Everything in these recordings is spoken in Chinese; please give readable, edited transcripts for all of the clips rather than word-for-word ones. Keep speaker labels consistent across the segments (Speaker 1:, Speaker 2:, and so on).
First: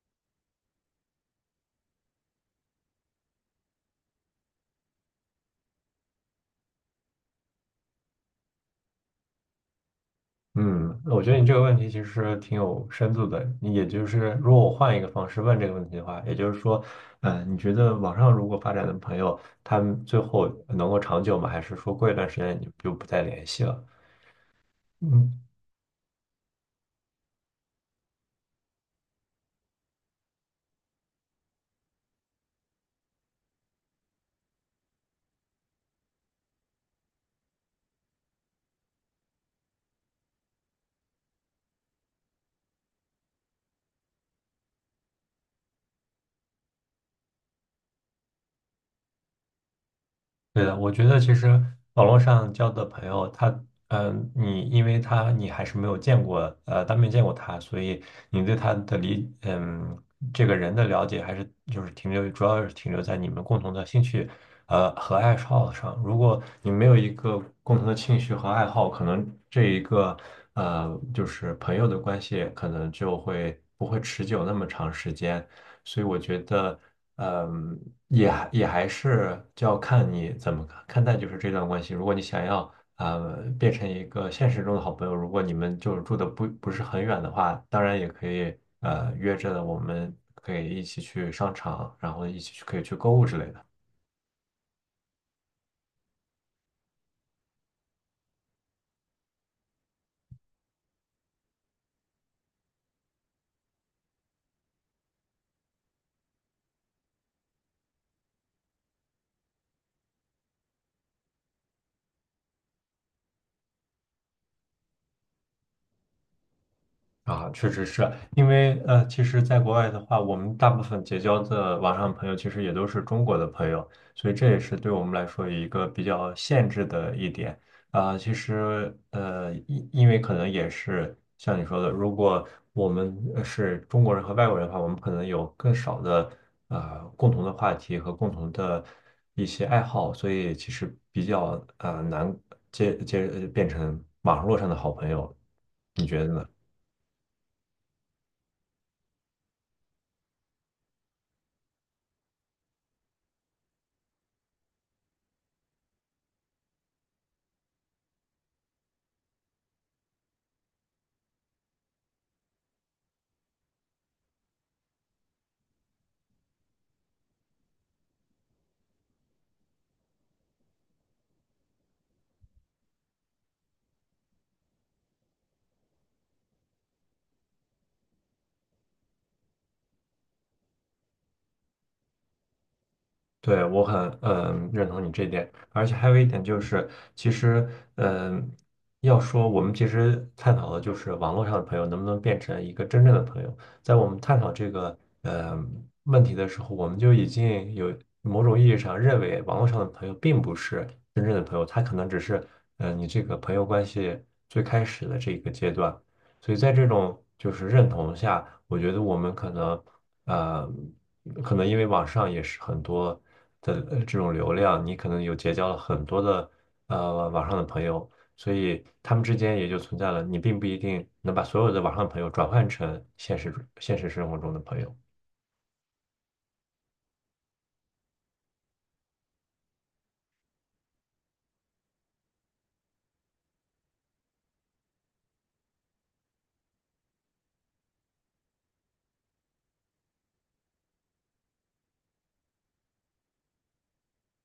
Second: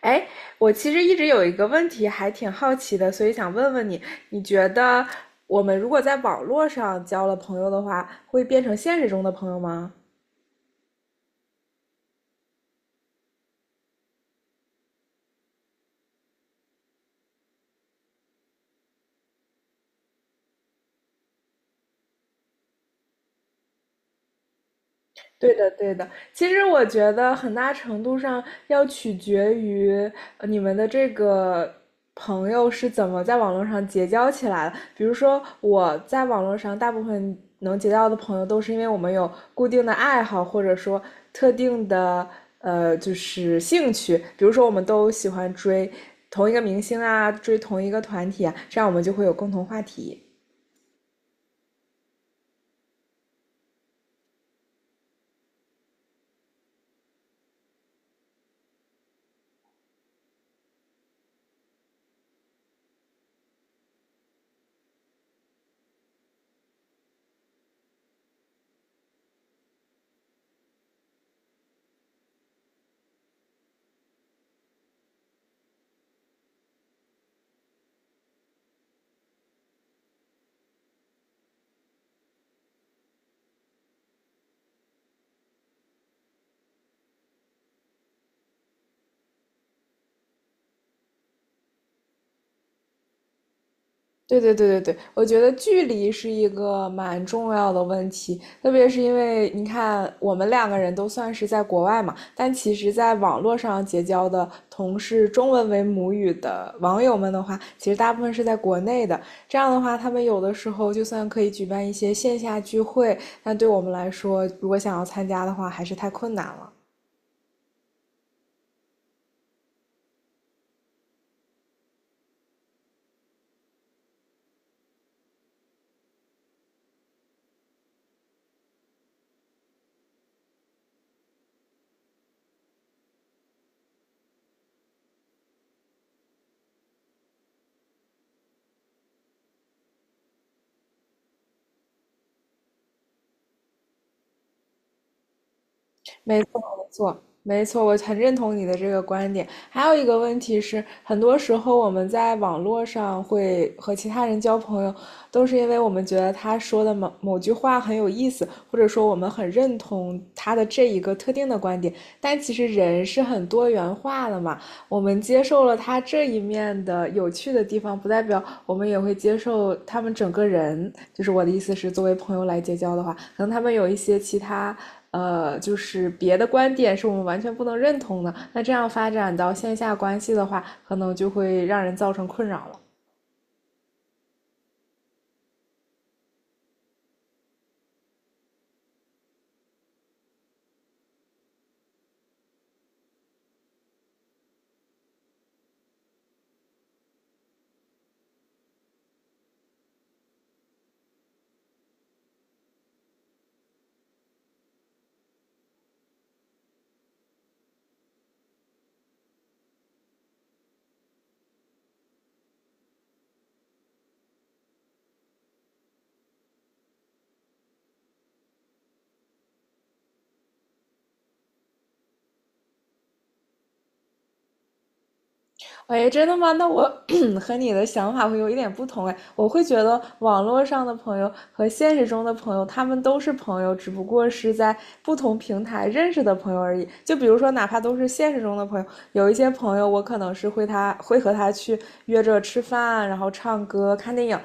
Speaker 1: 哎，我其实一直有一个问题还挺好奇的，所以想问问你，你觉得我们如果在网络上交了朋友的话，会变成现实中的朋友吗？
Speaker 2: 嗯，我觉得你这个问题其实挺有深度的。你也就是，如果我换一个方式问这个问题的话，也就是说，你觉得网上如果发展的朋友，他们最后能够长久吗？还是说过一段时间你就不再联系了？嗯，
Speaker 1: 对的，对的。其实我觉得很大程度上要取决于你们的这个朋友是怎么在网络上结交起来的。比如说，我在网络上大部分能结交的朋友，都是因为我们有固定的爱好，或者说特定的就是兴趣。比如说，我们都喜欢追同一个明星啊，追同一个团体啊，这样我们就会有共同话题。
Speaker 2: 对的，我觉得其实网络上交的朋友，他，你因为他你还是没有见过，当面见过他，所以你对他的理，嗯，这个人的了解还是就是停留，主要是停留在你们共同的兴趣，和爱好上。如果你没有一个共同的兴趣和爱好，可能这一个，呃，就是朋友的关系可能就会不会持久那么长时间。所以我觉得，嗯，也还是就要看你怎么看待就是这段关系。如果你想要变成一个现实中的好朋友，如果你们就是住的不是很远的话，当然也可以约着我们可以一起去商场，然后一起去可以去购物之类的。
Speaker 1: 对对对对对，我觉得距离是一个蛮重要的问题，特别是因为你看，我们两个人都算是在国外嘛，但其实在网络上结交的同是中文为母语的网友们的话，其实大部分是在国内的。这样的话，他们有的时候就算可以举办一些线下聚会，但对我们来说，如果想要参加的话，还是太困难了。
Speaker 2: 啊，确实是因为其实，在国外的话，我们大部分结交的网上朋友，其实也都是中国的朋友，所以这也是对我们来说一个比较限制的一点啊。其实因为可能也是像你说的，如果我们是中国人和外国人的话，我们可能有更少的共同的话题和共同的一些爱好，所以其实比较难变成网络上的好朋友，你觉得
Speaker 1: 没
Speaker 2: 呢？
Speaker 1: 错，没错，没错，我很认同你的这个观点。还有一个问题是，很多时候我们在网络上会和其他人交朋友，都是因为我们觉得他说的某某句话很有意思，或者说我们很认同他的这一个特定的观点。但其实人是很多元化的嘛，我们接受了他这一面的有趣的地方，不代表我们也会接受他们整个人。就是我的意思是，作为朋友来结交的话，可能他们有一些其他。就是别的观点是我们完全不能认同的，那这样发展到线下关系的话，可能就会让人造成困扰了。
Speaker 2: 对，我很认同你这一点，而且还有一点就是，其实嗯，要说我们其实探讨的就是网络上的朋友能不能变成一个真正的朋友，在我们探讨这个问题的时候，我们就已经有某种意义上认为网络上的朋友并不是真正的朋友，他可能只是你这个朋友关系最开始的这一个阶段，所以在这种就是认同下，我觉得我们可能。呃，可能因为网上也是很多的这种流量，你可能有结交了很多的网上的朋友，所以他们之间也就存在了，你并不一定能把所有的网上朋友转换成现实生活中的朋友。
Speaker 1: 喂，真的吗？那我 和你的想法会有一点不同哎，我会觉得网络上的朋友和现实中的朋友，他们都是朋友，只不过是在不同平台认识的朋友而已。就比如说，哪怕都是现实中的朋友，有一些朋友我可能是会他会和他去约着吃饭，然后唱歌、看电影。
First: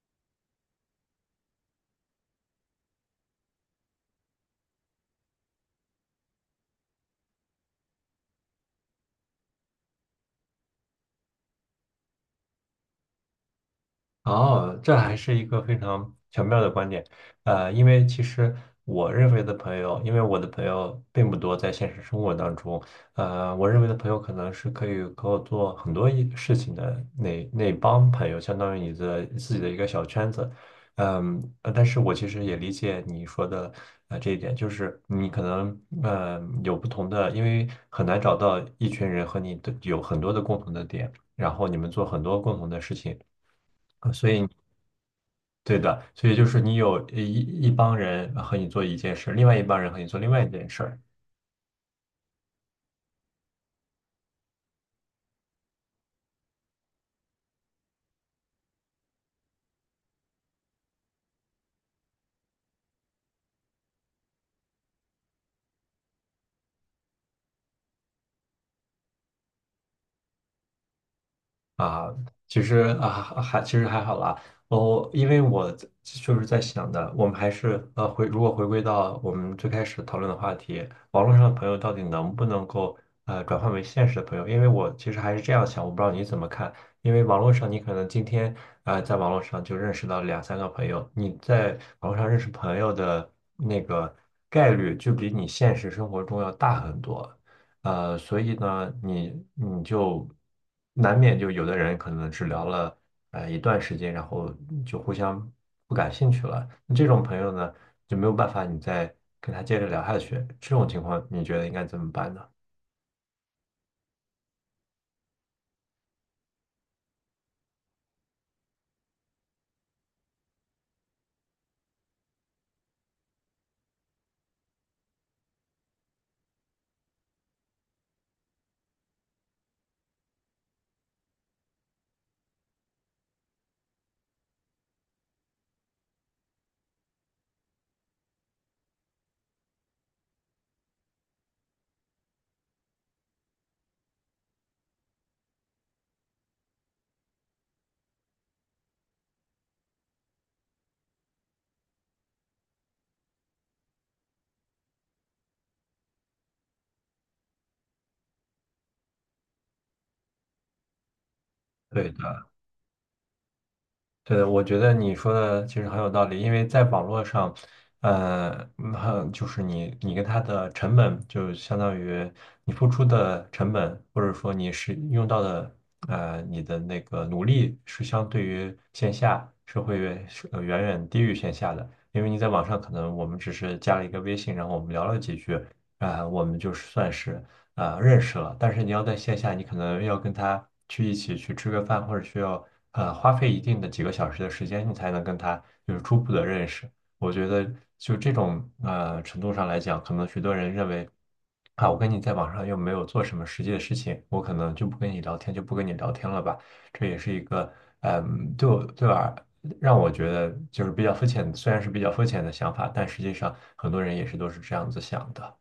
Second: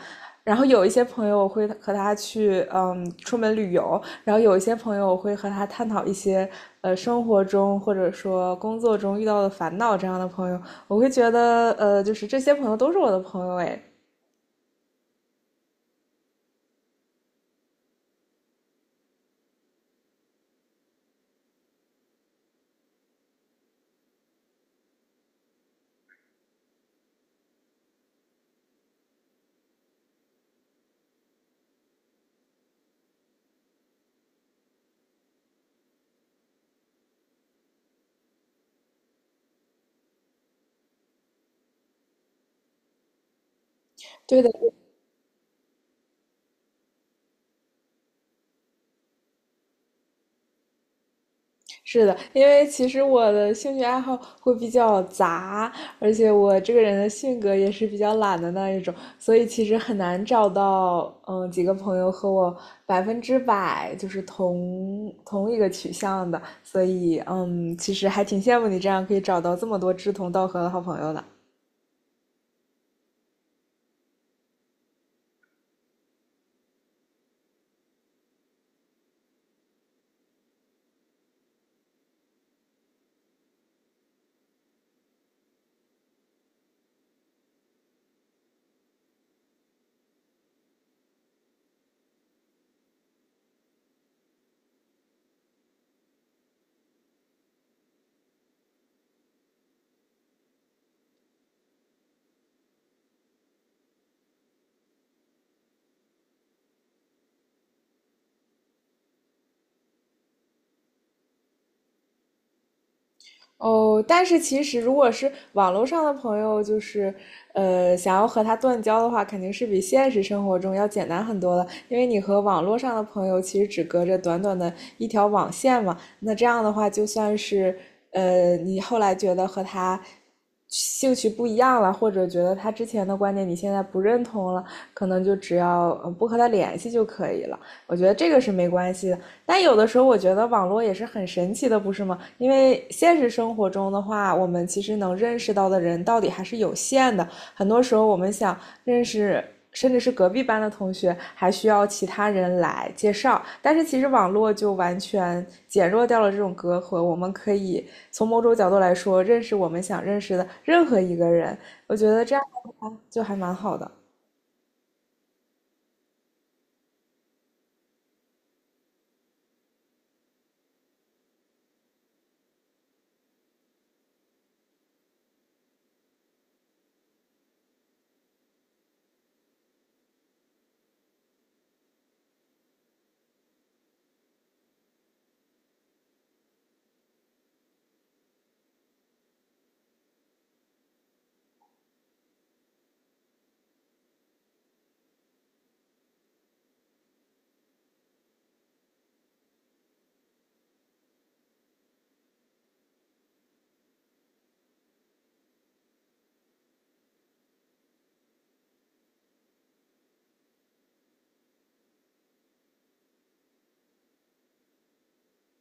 Speaker 1: 然后有一些朋友我会和他去，嗯，出门旅游。然后有一些朋友我会和他探讨一些，生活中或者说工作中遇到的烦恼这样的朋友。我会觉得，就是这些朋友都是我的朋友，哎，
Speaker 2: 哦，这还是一个非常巧妙的观点，因为其实我认为的朋友，因为我的朋友并不多，在现实生活当中，我认为的朋友可能是可以和我做很多一事情的那帮朋友，相当于你的自己的一个小圈子，但是我其实也理解你说的这一点，就是你可能有不同的，因为很难找到一群人和你的有很多的共同的点，然后你们做很多共同的事情。所
Speaker 1: 对
Speaker 2: 以
Speaker 1: 的，
Speaker 2: 对的，所以就是你有一帮人和你做一件事，另外一帮人和你做另外一件事，
Speaker 1: 是的，因为其实我的兴趣爱好会比较杂，而且我这个人的性格也是比较懒的那一种，所以其实很难找到，嗯，几个朋友和我百分之百就是同一个取向的，所以，嗯，其实还挺羡慕你这样可以找到这么多志同道合的好朋友的。
Speaker 2: 啊，其实啊其实还好啦。我因为我在就是在想的，我们还是如果回归到我们最开始讨论的话题，网络上的朋友到底能不能够转换为现实的朋友？因为我其实还是这样想，我不知道你怎么看。因为网络上你可能今天在网络上就认识到两三个朋友，你在网络上认识朋友的那个概率就比你现实生活中要大很多。所以呢，你就难免就有的人可能只聊了一段时间，然后就互相不感兴趣了。那这种朋友呢，就没有办法你再跟他接着聊下去。这种情况，你觉得应该怎么办呢？
Speaker 1: 哦，但是其实如果是网络上的朋友，就是想要和他断交的话，肯定是比现实生活中要简单很多的，因为你和网络上的朋友其实只隔着短短的一条网线嘛。那这样的话，就算是你后来觉得和他兴趣不一样了，或者觉得他之前的观点你现在不认同了，可能就只要不和他联系就可以了。我觉得这个是没关系的。但有的时候我觉得网络也是很神奇的，不是吗？因为现实生活中的话，我们其实能认识到的人到底还是有限的。很多时候我们想认识，甚至是隔壁班的同学，还需要其他人来介绍。但是其实网络就完全减弱掉了这种隔阂，我们可以从某种角度来说，认识我们想认识的任何一个人。我觉
Speaker 2: 对
Speaker 1: 得这
Speaker 2: 的。
Speaker 1: 样的话就还蛮好的。
Speaker 2: 对的，我觉得你说的其实很有道理，因为在网络上，呃，嗯很就是你跟他的成本，就相当于你付出的成本，或者说你是用到的，你的那个努力是相对于线下是会远是远远低于线下的，因为你在网上可能我们只是加了一个微信，然后我们聊了几句，啊、我们就算是。认识了，但是你要在线下，你可能要跟他去一起去吃个饭，或者需要花费一定的几个小时的时间，你才能跟他有初步的认识。我觉得就这种程度上来讲，可能许多人认为啊，我跟你在网上又没有做什么实际的事情，我可能就不跟你聊天了吧。这也是一个对我对吧？让我觉得就是比较肤浅，虽然是比较肤浅的想法，但实际上很多人也是都是这样子想的。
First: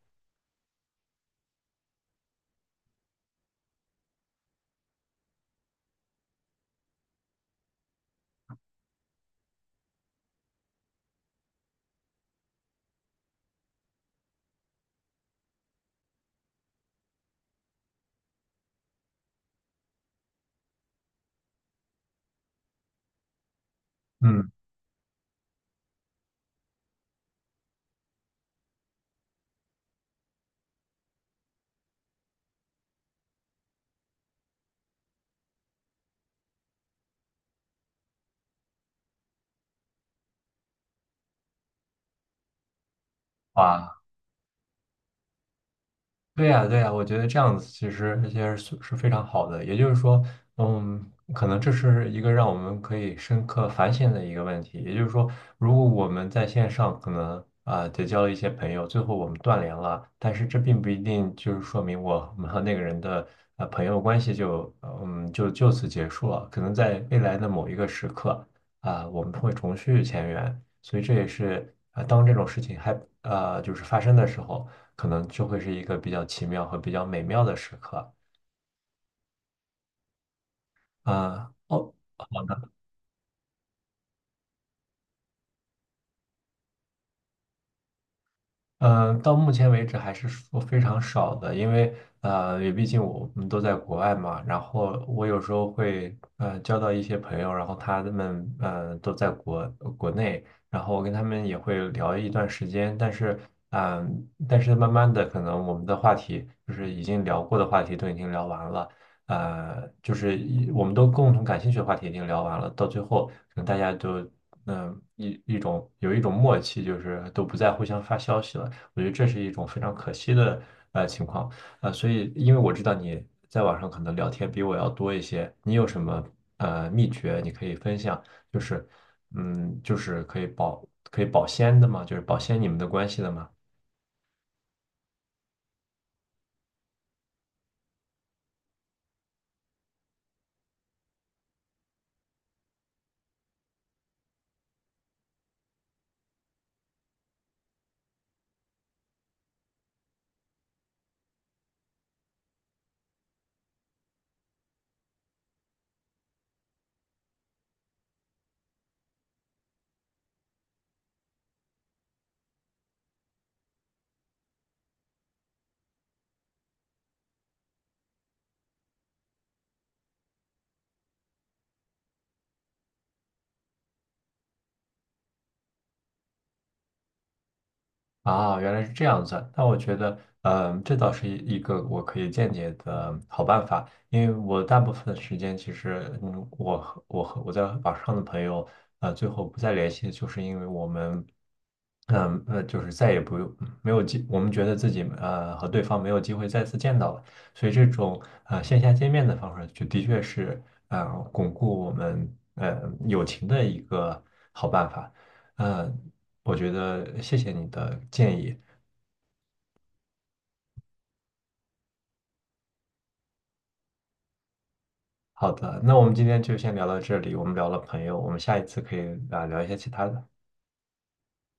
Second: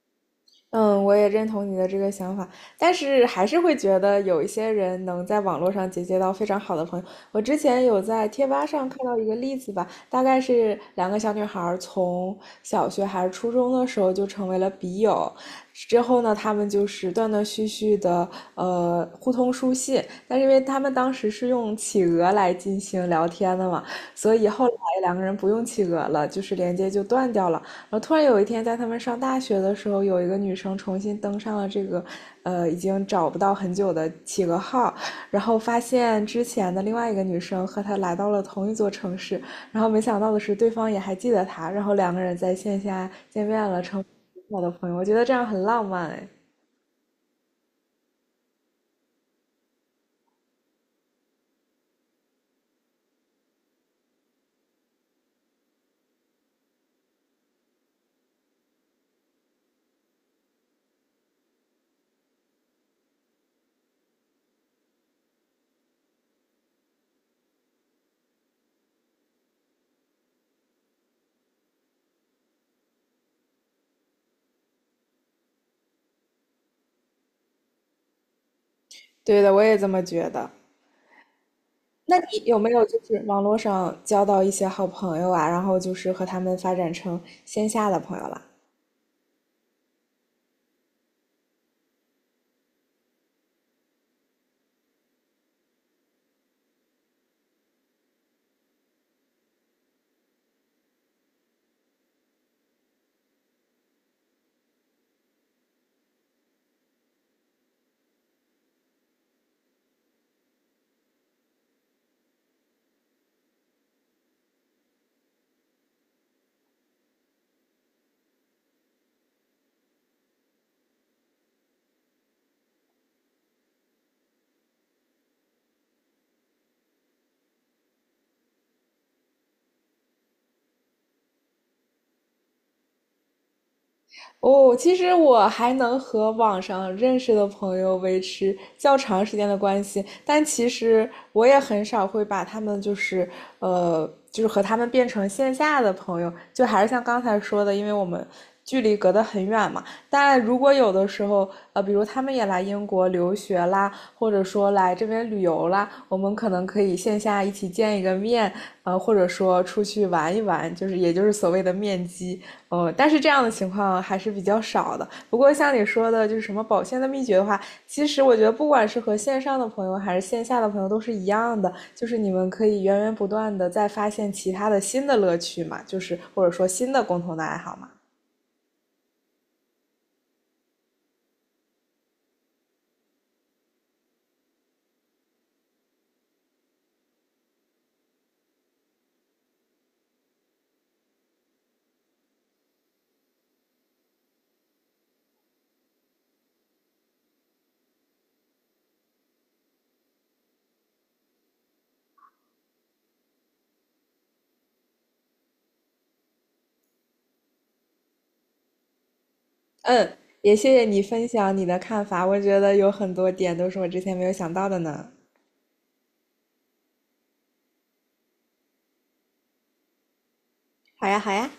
Speaker 1: 嗯，我也认同你的这个想法，但是还是会觉得有一些人能在网络上结交到非常好的朋友。我之前有在贴吧上看到一个例子吧，大概是两个小女孩儿从小学还是初中的时候就成为了笔友，之后呢，他们就是断断续续的互通书信，但是因为他们当时是用企鹅来进行聊天的嘛，所以
Speaker 2: 嗯，
Speaker 1: 后来两个人不用企鹅了，就是连接就断掉了。然后突然有一天，在他们上大学的时候，有一个女生重新登上了这个，已经找不到很久的企鹅号，然后发现之前的另外一个女生和她来到了同一座城市，然后没想到的是，对方也还记得她，然后两个人在线下见面了，成
Speaker 2: 哇，
Speaker 1: 为我的朋友。我觉得这样很浪漫哎。
Speaker 2: 对呀，对呀，我觉得这样子其实是非常好的。也就是说，嗯，可能这是一个让我们可以深刻反省的一个问题。也就是说，如果我们在线上可能结交了一些朋友，最后我们断联了，但是这并不一定就是说明我们和那个人的朋友关系就呃嗯就就此结束了。可能在未来的某一个时刻我们会重续前缘。所以这也是当这种事情就是发生的时候。可能就会是一个比较奇妙和比较美妙的时刻。
Speaker 1: 对的，我也这么觉得。
Speaker 2: 啊、哦，
Speaker 1: 那你有没有就是网络上交到一些好朋友啊，然后就是和他们发展成线下的朋友了？
Speaker 2: 嗯，到目前为止还是说非常少的，因为也毕竟我们都在国外嘛，然后我有时候会交到一些朋友，然后他们都在国内，然后我跟他们也会聊一段时间，但是慢慢的可能我们的话题就是已经聊过的话题都已经聊完了，就是我们都共同感兴趣的话题已经聊完了，到最后可能大家都。嗯，一一种有一种默契，就是都不再互相发消息了。我觉得这是一种非常可惜的情况。所以因为我知道你在网上可能聊天比我要多一些，你有什么秘诀你可以分享？就是就是可以保鲜的吗？就是保鲜你们的关系的吗？
Speaker 1: 哦，其实我还能和网上认识的朋友维持较长时间的关系，但其实我也很少会把他们就是就是和他们变成线下的朋友，就还是像刚才说的，因为我们距离隔得很远嘛。但如果有的时候，呃，比如他们也来英国留学啦，或者说来这边旅游啦，我们可能可以线下一起见一个面，或者说出去玩一玩，就是也就是所谓的面基。哦，但是这样的情况还是比较少的。不过像你说的，就是什么保鲜的秘诀的话，其实我觉得不管是和线上的朋友还是线下的朋友都是一样的，就是你们可以源源不断的再发现其他的新的乐趣嘛，就是或者说新的共同的爱好嘛。
Speaker 2: 啊，原来是这样子。那我觉得，这倒是一个我可以间接的好办法，因为我大部分时间其实，我在网上的朋友，最后不再联系，就是因为我们，就是再也不用没有机，我们觉得自己和对方没有机会再次见到了，所以这种线下见面的方式，就的确是呃巩固我们友情的一个好办法。嗯，我觉得谢谢你的建议。
Speaker 1: 嗯，也谢谢你分享你的看法，我觉得有很多点都是我之前没有想到的呢。
Speaker 2: 好的，那我们今天就先聊到这里。我们聊了朋友，我们下一次可以聊一些其他的。
Speaker 1: 好呀，好呀。